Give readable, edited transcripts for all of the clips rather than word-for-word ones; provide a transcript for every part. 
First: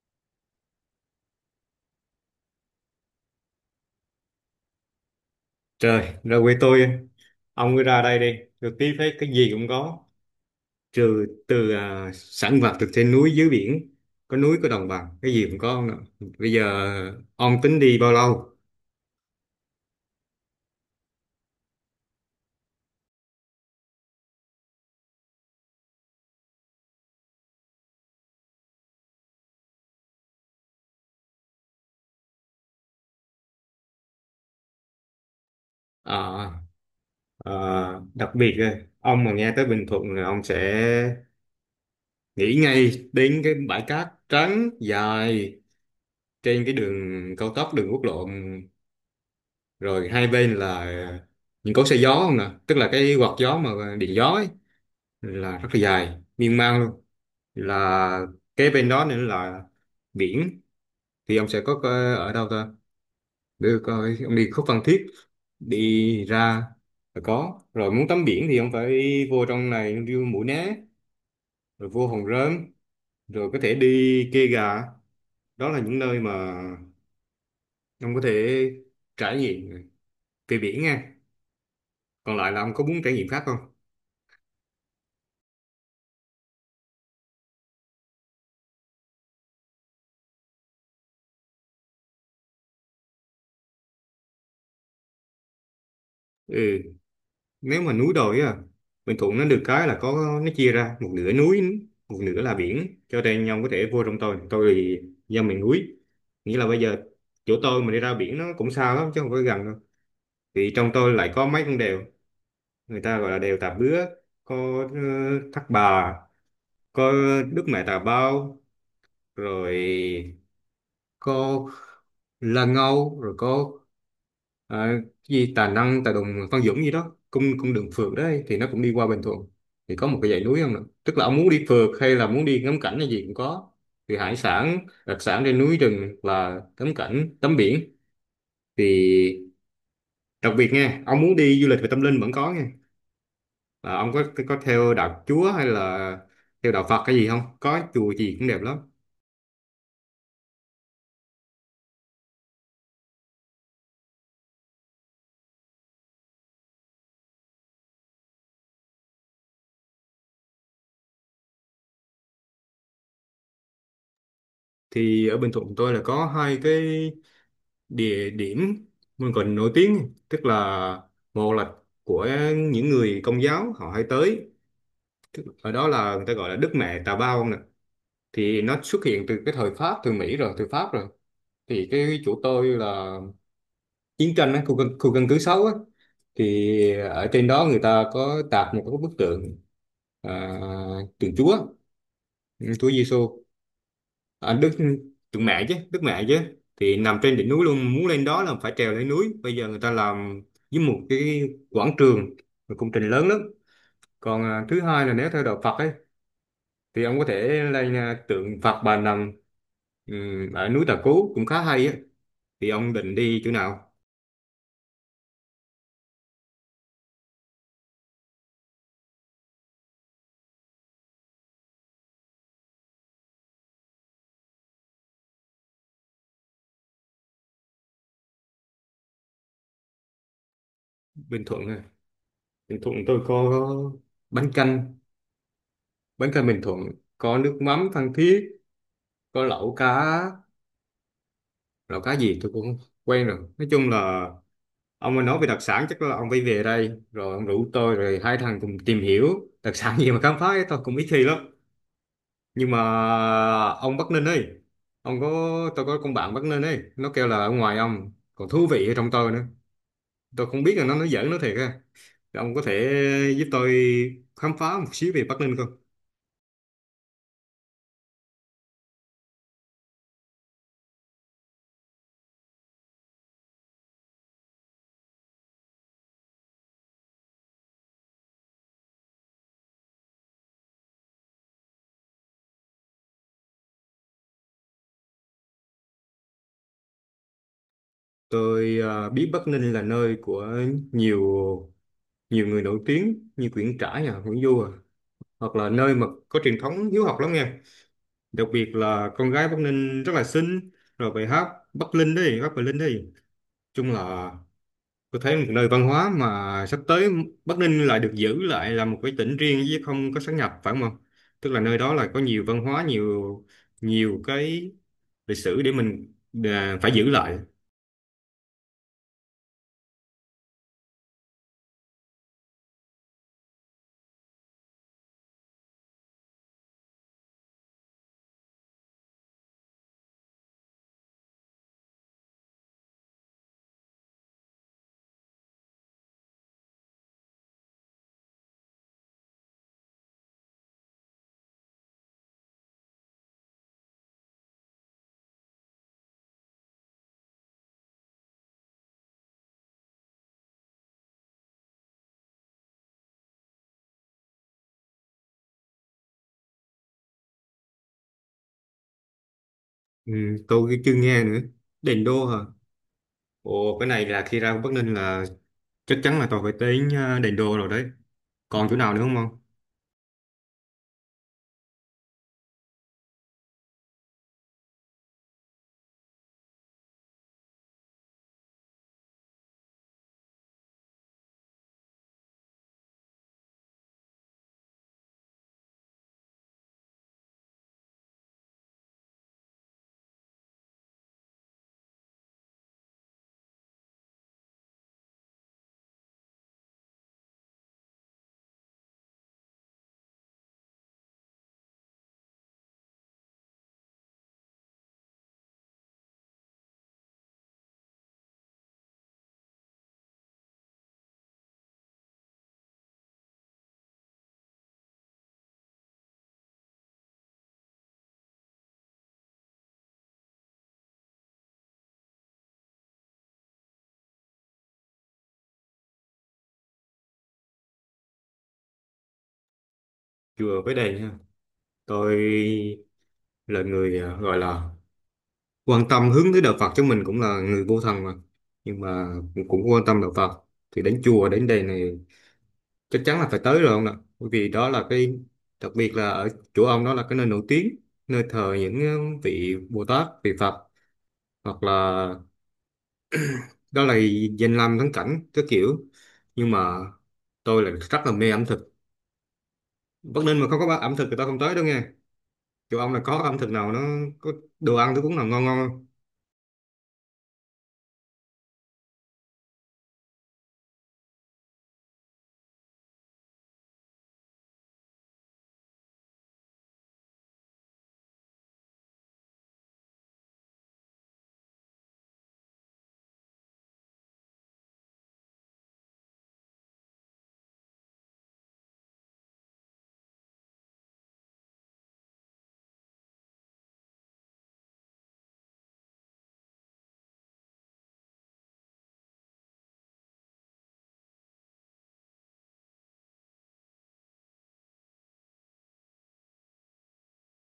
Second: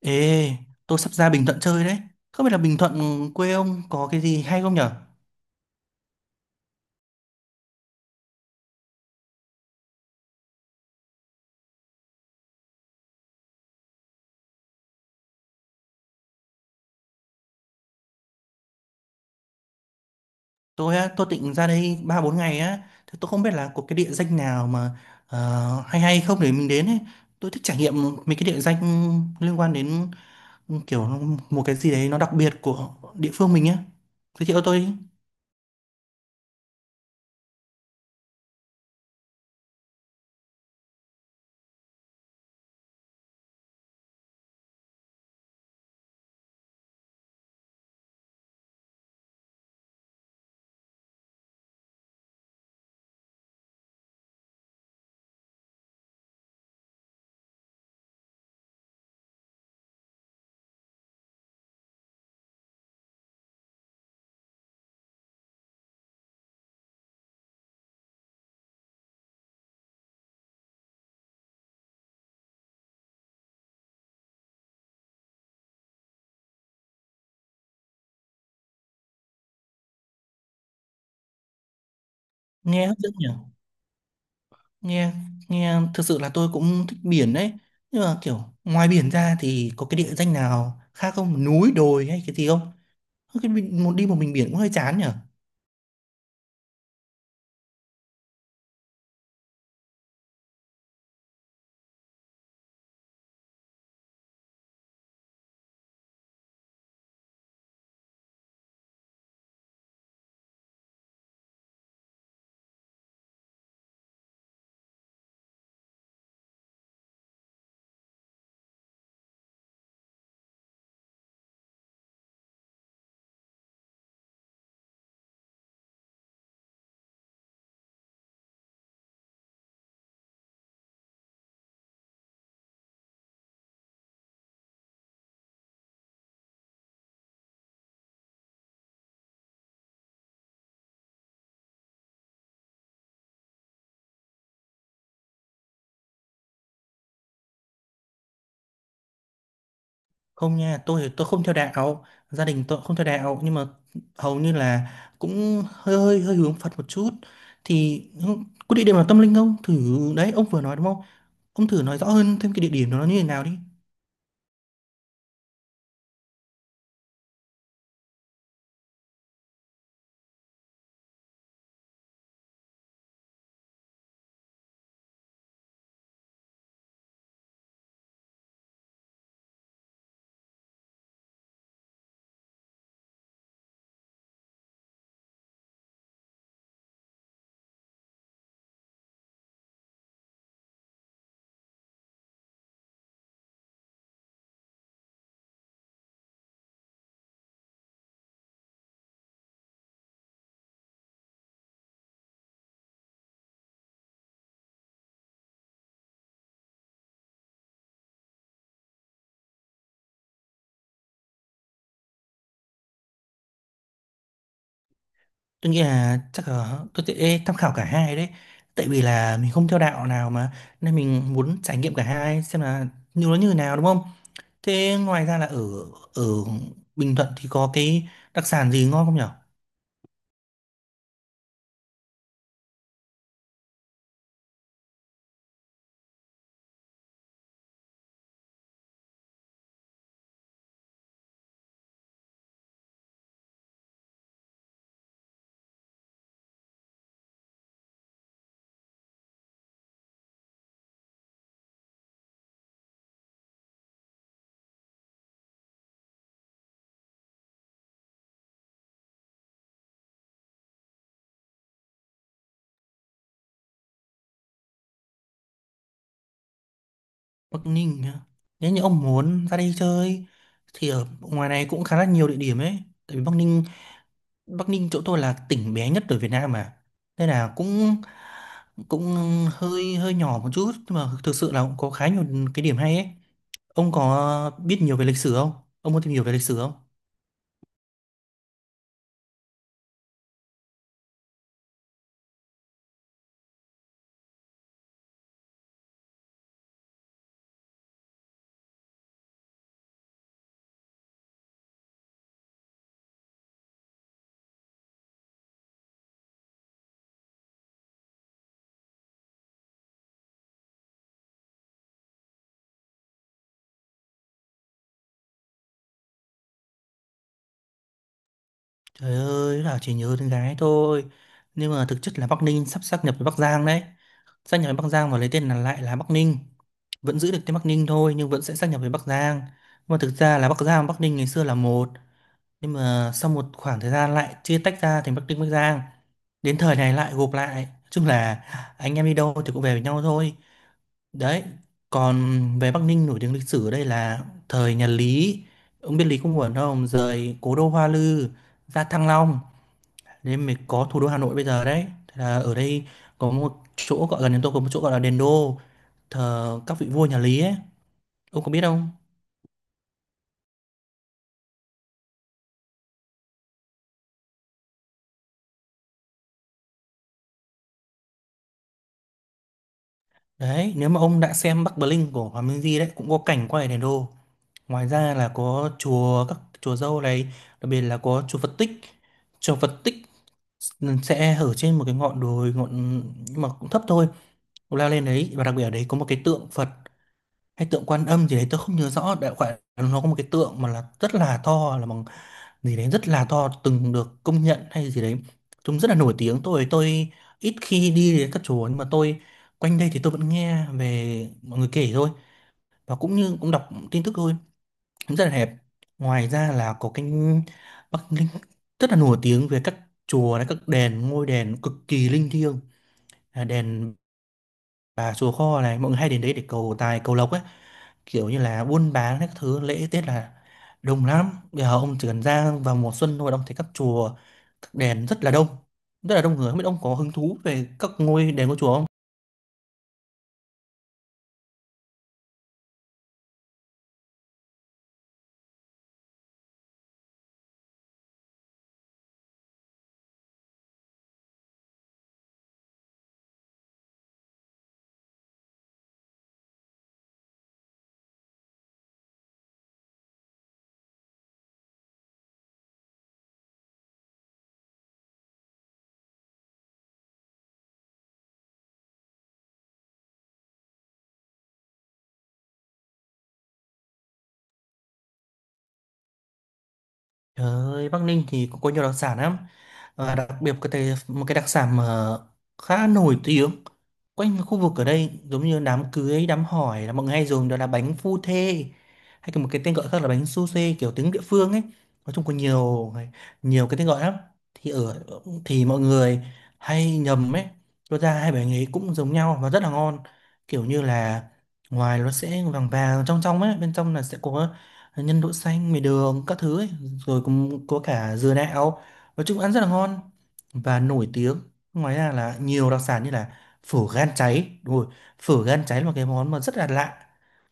Ê, tôi sắp ra Bình Thuận chơi đấy. Không biết là Bình Thuận quê ông có cái gì hay không nhở? Trời, ra quê tôi, ông cứ ra đây đi, được tí phết cái gì cũng có, trừ sản vật từ trên núi dưới biển, có núi có đồng bằng, cái gì cũng có ông ạ. Bây giờ ông tính đi bao lâu? Tôi á, tôi định ra đây 3 4 ngày á, thì tôi không biết là có cái địa danh nào mà hay hay không để mình đến ấy. Tôi thích trải nghiệm mấy cái địa danh liên quan đến kiểu một cái gì đấy nó đặc biệt của địa phương mình á. Giới thiệu tôi đi. À, à, đặc biệt á, ông mà nghe tới Bình Thuận là ông sẽ nghĩ ngay đến cái bãi cát trắng dài trên cái đường cao tốc, đường quốc lộ, rồi hai bên là những cối xay gió không nè, tức là cái quạt gió mà điện gió ấy, là rất là dài, miên man luôn, là kế bên đó nữa là biển. Thì ông sẽ có ở đâu ta để coi, ông đi khúc Phan Thiết đi ra là có rồi. Muốn tắm biển thì ông phải vô trong này đi Mũi Né rồi vô Hòn Rơm rồi có thể đi Kê Gà. Đó là những nơi mà ông có thể trải nghiệm về biển nha. Còn lại là ông Nghe có hấp muốn dẫn trải nghiệm nhở? khác không? Nghe nghe thực sự là tôi cũng thích biển đấy. Nhưng mà kiểu ngoài biển ra thì có cái địa danh nào khác không? Núi, đồi hay cái gì không? Ơ, cái mình một đi một mình biển cũng hơi chán nhở. Ừ, nếu mà núi đồi á, Bình Thuận nó được cái là có nó chia ra một nửa núi, một nửa là biển, cho nên nhau có thể vô trong. Tôi thì dân miền núi, nghĩa là bây giờ chỗ tôi mà đi ra biển nó cũng xa lắm chứ không phải gần đâu. Thì trong tôi lại có mấy con đèo, người ta gọi là đèo Tà Bứa, có ờ, Thác Bà, có Đức Mẹ Tà Bao, rồi có Lan Âu, rồi có ờ, cái gì Tà Năng Tà Đùng Phan Dũng gì đó, cung cung đường phượt đấy thì nó cũng đi qua Bình Thuận. Thì có một cái dãy núi không nè, tức là ông muốn đi phượt hay là muốn đi ngắm cảnh hay gì cũng có. Thì hải sản đặc sản trên núi rừng, là tắm cảnh tắm biển. Thì đặc biệt nha, ông muốn đi du lịch về tâm linh vẫn có nha, là ông có theo đạo Chúa hay là theo đạo Phật, cái gì không, có chùa gì cũng đẹp lắm. Không nha, tôi không theo đạo, gia đình tôi không theo đạo, nhưng mà hầu như là cũng hơi hơi hơi hướng Phật một chút. Thì ừ, có địa điểm nào tâm linh không thử, đấy ông vừa nói đúng không, ông thử nói rõ hơn thêm cái địa điểm đó nó như thế nào đi. Thì ở Bình Thuận tôi là có hai cái địa điểm mình còn nổi tiếng, tức là một là của những người Công giáo họ hay tới. Ở đó là người ta gọi là Đức Mẹ Tà Bao nè, thì nó xuất hiện từ cái thời Pháp, từ Mỹ rồi từ Pháp rồi. Thì cái chỗ tôi là chiến tranh á, khu căn cứ 6 á. Thì ở trên đó người ta có tạc một cái bức tượng, à, tượng Chúa, Chúa Giêsu. À, Đức Tượng Mẹ chứ, Đức Mẹ chứ, thì nằm trên đỉnh núi luôn. Muốn lên đó là phải trèo lên núi, bây giờ người ta làm với một cái quảng trường, một công trình lớn lắm. Còn thứ hai là nếu theo đạo Phật ấy thì ông có thể lên tượng Phật Bà Nằm, ở núi Tà Cú cũng khá hay á. Thì ông định đi chỗ nào? Tôi nghĩ là chắc là tôi sẽ tham khảo cả hai đấy, tại vì là mình không theo đạo nào mà, nên mình muốn trải nghiệm cả hai xem là như nó như thế nào đúng không. Thế ngoài ra là ở ở Bình Thuận thì có cái đặc sản gì ngon không nhỉ? Bình Thuận à? Bình Thuận tôi có bánh canh bánh canh Bình Thuận, có nước mắm Phan Thiết, có lẩu cá gì tôi cũng không quen, rồi nói chung là ông mà nói về đặc sản chắc là ông phải về đây rồi ông rủ tôi rồi hai thằng cùng tìm hiểu đặc sản gì mà khám phá ấy, tôi cũng ít khi lắm. Nhưng mà ông Bắc Ninh ấy, ông có tôi có con bạn Bắc Ninh ấy, nó kêu là ở ngoài ông còn thú vị ở trong tôi nữa, tôi không biết là nó nói giỡn nó thiệt ha. Ông có thể giúp tôi khám phá một xíu về Bắc Ninh không? Bắc Ninh á. Nếu như ông muốn ra đây chơi thì ở ngoài này cũng khá là nhiều địa điểm ấy. Tại vì Bắc Ninh, Bắc Ninh chỗ tôi là tỉnh bé nhất ở Việt Nam mà. Nên là cũng cũng hơi hơi nhỏ một chút nhưng mà thực sự là cũng có khá nhiều cái điểm hay ấy. Ông có biết nhiều về lịch sử không? Ông muốn tìm hiểu về lịch sử không? Tôi biết Bắc Ninh là nơi của nhiều nhiều người nổi tiếng như Nguyễn Trãi à, Nguyễn Du à, hoặc là nơi mà có truyền thống hiếu học lắm nha. Đặc biệt là con gái Bắc Ninh rất là xinh, rồi bài hát Bắc Linh đi, Bắc Bình Linh đi, chung là tôi thấy một nơi văn hóa. Mà sắp tới Bắc Ninh lại được giữ lại là một cái tỉnh riêng chứ không có sát nhập, phải không? Tức là nơi đó là có nhiều văn hóa, nhiều nhiều cái lịch sử để mình phải giữ lại. Trời ơi, là chỉ nhớ con gái thôi. Nhưng mà thực chất là Bắc Ninh sắp sáp nhập với Bắc Giang đấy. Sáp nhập với Bắc Giang và lấy tên là lại là Bắc Ninh. Vẫn giữ được tên Bắc Ninh thôi nhưng vẫn sẽ sáp nhập với Bắc Giang, nhưng mà thực ra là Bắc Giang và Bắc Ninh ngày xưa là một, nhưng mà sau một khoảng thời gian lại chia tách ra thành Bắc Ninh, Bắc Giang, đến thời này lại gộp lại. Nói chung là anh em đi đâu thì cũng về với nhau thôi, đấy. Còn về Bắc Ninh nổi tiếng lịch sử ở đây là thời nhà Lý, ông biết Lý Công Uẩn không, rời cố đô Hoa Lư ra Thăng Long, nên mới có thủ đô Hà Nội bây giờ đấy. Thế là ở đây có một chỗ gọi gần đến tôi, có một chỗ gọi là đền Đô, thờ các vị vua nhà Lý ấy, ông có biết không? Ừ, tôi chưa nghe nữa, đền đô hả? Ồ, cái này là khi ra Bắc Ninh là chắc chắn là tôi phải đến đền đô rồi đấy. Còn chỗ nào nữa không? Đấy, nếu mà ông đã xem Bắc Bling của Hoàng Minh Di đấy cũng có cảnh quay ở đèn đô. Ngoài ra là có chùa, các chùa Dâu này, đặc biệt là có chùa Phật Tích. Chùa Phật Tích sẽ ở trên một cái ngọn đồi ngọn nhưng mà cũng thấp thôi. Ông leo lên đấy, và đặc biệt ở đấy có một cái tượng Phật hay tượng Quan Âm gì đấy tôi không nhớ rõ, đại loại là nó có một cái tượng mà là rất là to, là bằng gì đấy, rất là to, từng được công nhận hay gì đấy, chúng rất là nổi tiếng. Tôi ít khi đi đến các chùa, nhưng mà tôi quanh đây thì tôi vẫn nghe về mọi người kể thôi, và cũng như cũng đọc tin tức thôi, cũng rất là đẹp. Ngoài ra là có cái Bắc Ninh rất là nổi tiếng về các chùa này, các đền, ngôi đền cực kỳ linh thiêng. À, đèn và chùa Kho này mọi người hay đến đấy để cầu tài cầu lộc ấy, kiểu như là buôn bán các thứ, lễ Tết là đông lắm. Bây giờ ông chỉ cần ra vào mùa xuân thôi là ông thấy các chùa, các đền rất là đông, rất là đông người. Không biết ông có hứng thú về các ngôi đền, của chùa không? Chùa với đền ha, tôi là người gọi là quan tâm hướng tới đạo Phật, chứ mình cũng là người vô thần mà, nhưng mà cũng cũng quan tâm đạo Phật. Thì đến chùa đến đền này chắc chắn là phải tới rồi ông ạ, bởi vì đó là cái đặc biệt. Là ở chỗ ông đó là cái nơi nổi tiếng, nơi thờ những vị Bồ Tát, vị Phật, hoặc là đó là danh lam thắng cảnh cái kiểu. Nhưng mà tôi là rất là mê ẩm thực, Bắc Ninh mà không có ẩm thực thì tao không tới đâu nghe. Chỗ ông là có ẩm thực nào nó có đồ ăn thức uống nào ngon ngon không? Trời ơi, Bắc Ninh thì có nhiều đặc sản lắm, và đặc biệt có thể một cái đặc sản mà khá nổi tiếng quanh khu vực ở đây, giống như đám cưới đám hỏi là mọi người hay dùng, đó là bánh phu thê, hay còn một cái tên gọi khác là bánh su xê, kiểu tiếng địa phương ấy. Nói chung có nhiều, nhiều cái tên gọi lắm. Thì ở thì mọi người hay nhầm ấy, cho ra hai bánh ấy cũng giống nhau và rất là ngon. Kiểu như là ngoài nó sẽ vàng vàng, trong trong ấy, bên trong là sẽ có nhân đậu xanh, mì đường các thứ ấy, rồi cũng có cả dừa đạo. Nói chung ăn rất là ngon và nổi tiếng. Ngoài ra là nhiều đặc sản như là phở gan cháy, đúng rồi, phở gan cháy là một cái món mà rất là lạ.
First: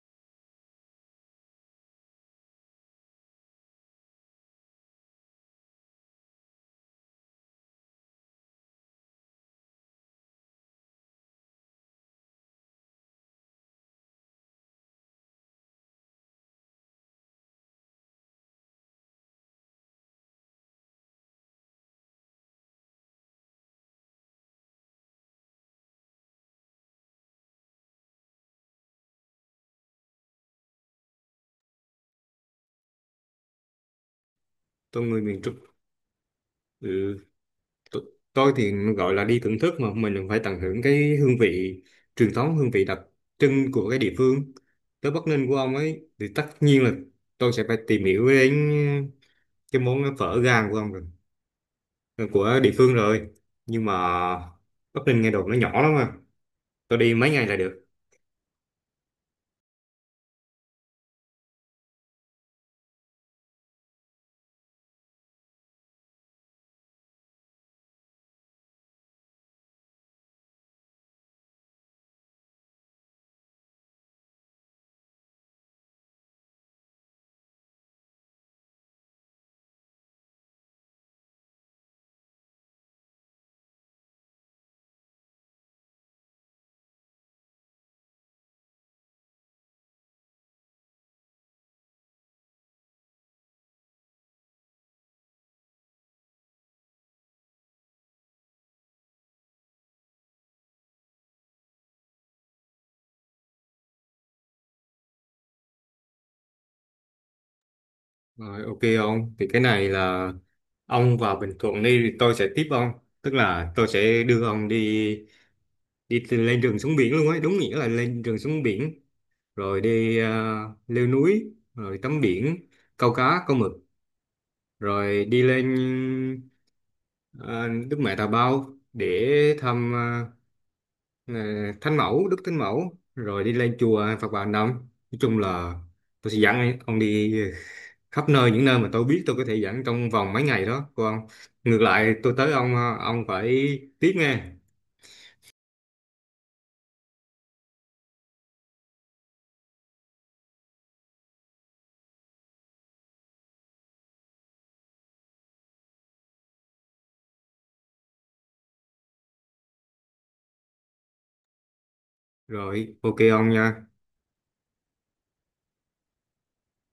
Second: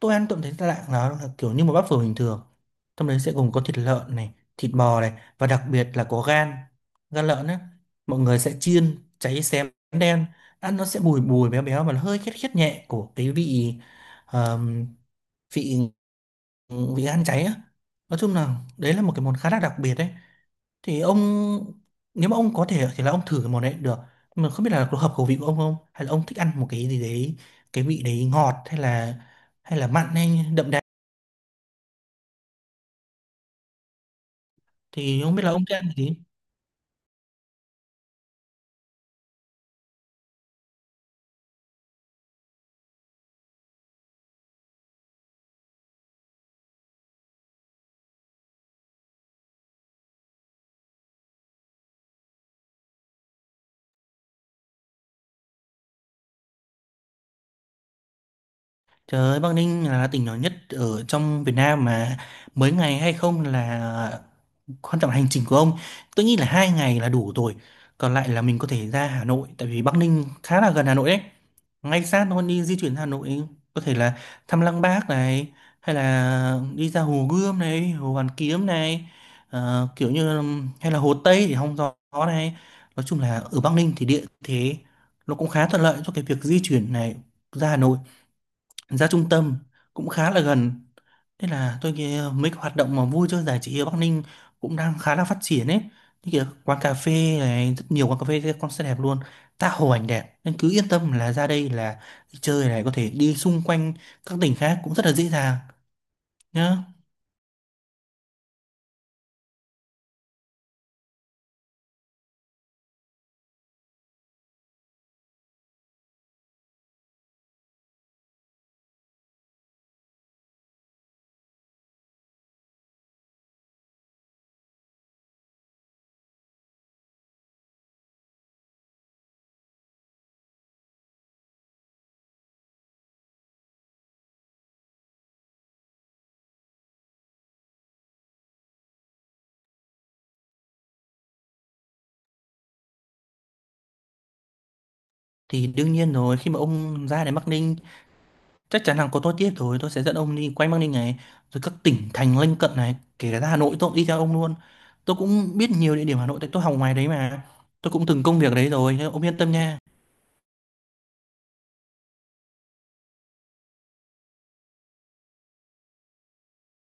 Tôi ăn tôi cũng thấy lạ, nó là kiểu như một bát phở bình thường, trong đấy sẽ gồm có thịt lợn này, thịt bò này, và đặc biệt là có gan, gan lợn ấy. Mọi người sẽ chiên cháy xém đen, ăn nó sẽ bùi bùi béo béo và nó hơi khét khét nhẹ của cái vị ờm, vị vị gan cháy á. Nói chung là đấy là một cái món khá là đặc biệt đấy. Thì ông, nếu mà ông có thể thì là ông thử cái món đấy cũng được. Nhưng mà không biết là có hợp khẩu vị của ông không, hay là ông thích ăn một cái gì đấy, cái vị đấy ngọt hay là, hay là mặn hay đậm đà, Tôi thì người không biết miền là Trung. ông thích ăn cái gì. ừ, T- tôi thì gọi là đi thưởng thức mà mình phải tận hưởng cái hương vị truyền thống, hương vị đặc trưng của cái địa phương. Tới Bắc Ninh của ông ấy thì tất nhiên là tôi sẽ phải tìm hiểu đến cái món phở gang của ông rồi, ờ, của địa phương rồi. Nhưng mà Bắc Ninh nghe đồn nó nhỏ lắm mà, tôi đi mấy ngày là được. Trời ơi, Bắc Ninh là tỉnh nhỏ nhất ở trong Việt Nam mà, mới ngày hay không là quan trọng, là hành trình của ông. Tôi nghĩ là 2 ngày là đủ rồi, còn lại là mình có thể ra Hà Nội, tại vì Bắc Ninh khá là gần Hà Nội đấy, ngay sát thôi. Đi di chuyển Hà Nội có thể là thăm Lăng Bác này, hay là đi ra Hồ Gươm này, Hồ Hoàn Kiếm này, kiểu như là, hay là Hồ Tây để hóng gió này. Nói chung là ở Bắc Ninh thì địa thế nó cũng khá thuận lợi cho cái việc di chuyển này, ra Hà Nội, ra trung tâm cũng khá là gần. Thế là tôi nghĩ mấy cái hoạt động mà vui chơi giải trí ở Bắc Ninh cũng đang khá là phát triển ấy. Như kiểu quán cà phê này, rất nhiều quán cà phê concert đẹp luôn, tha hồ ảnh đẹp. Nên cứ yên tâm là ra đây là đi chơi này, có thể đi xung quanh các tỉnh khác cũng rất là dễ dàng nhá. Rồi, ok ông, thì cái này là ông vào Bình Thuận đi thì tôi sẽ tiếp ông, tức là tôi sẽ đưa ông đi, đi từ lên đường xuống biển luôn ấy, đúng nghĩa là lên đường xuống biển. Rồi đi leo núi rồi tắm biển, câu cá câu mực, rồi đi lên ờ, Đức Mẹ Tà Bao để thăm ờ, Thánh Mẫu, Đức Thánh Mẫu, rồi đi lên chùa Phật Bà Nằm. Nói chung là tôi sẽ dẫn ông đi khắp nơi, những nơi mà tôi biết tôi có thể dẫn trong vòng mấy ngày đó. Còn ngược lại tôi tới ông ông phải tiếp nghe. Thì đương nhiên rồi, khi mà ông ra đến Bắc Ninh, chắc chắn là có tôi tiếp rồi, tôi sẽ dẫn ông đi quanh Bắc Ninh này, rồi các tỉnh thành lân cận này, kể cả ra Hà Nội tôi cũng đi theo ông luôn. Tôi cũng biết nhiều địa điểm Hà Nội tại tôi học ngoài đấy mà. Tôi cũng từng công việc ở đấy rồi, nên ông yên tâm nha. Rồi, ok ông nha.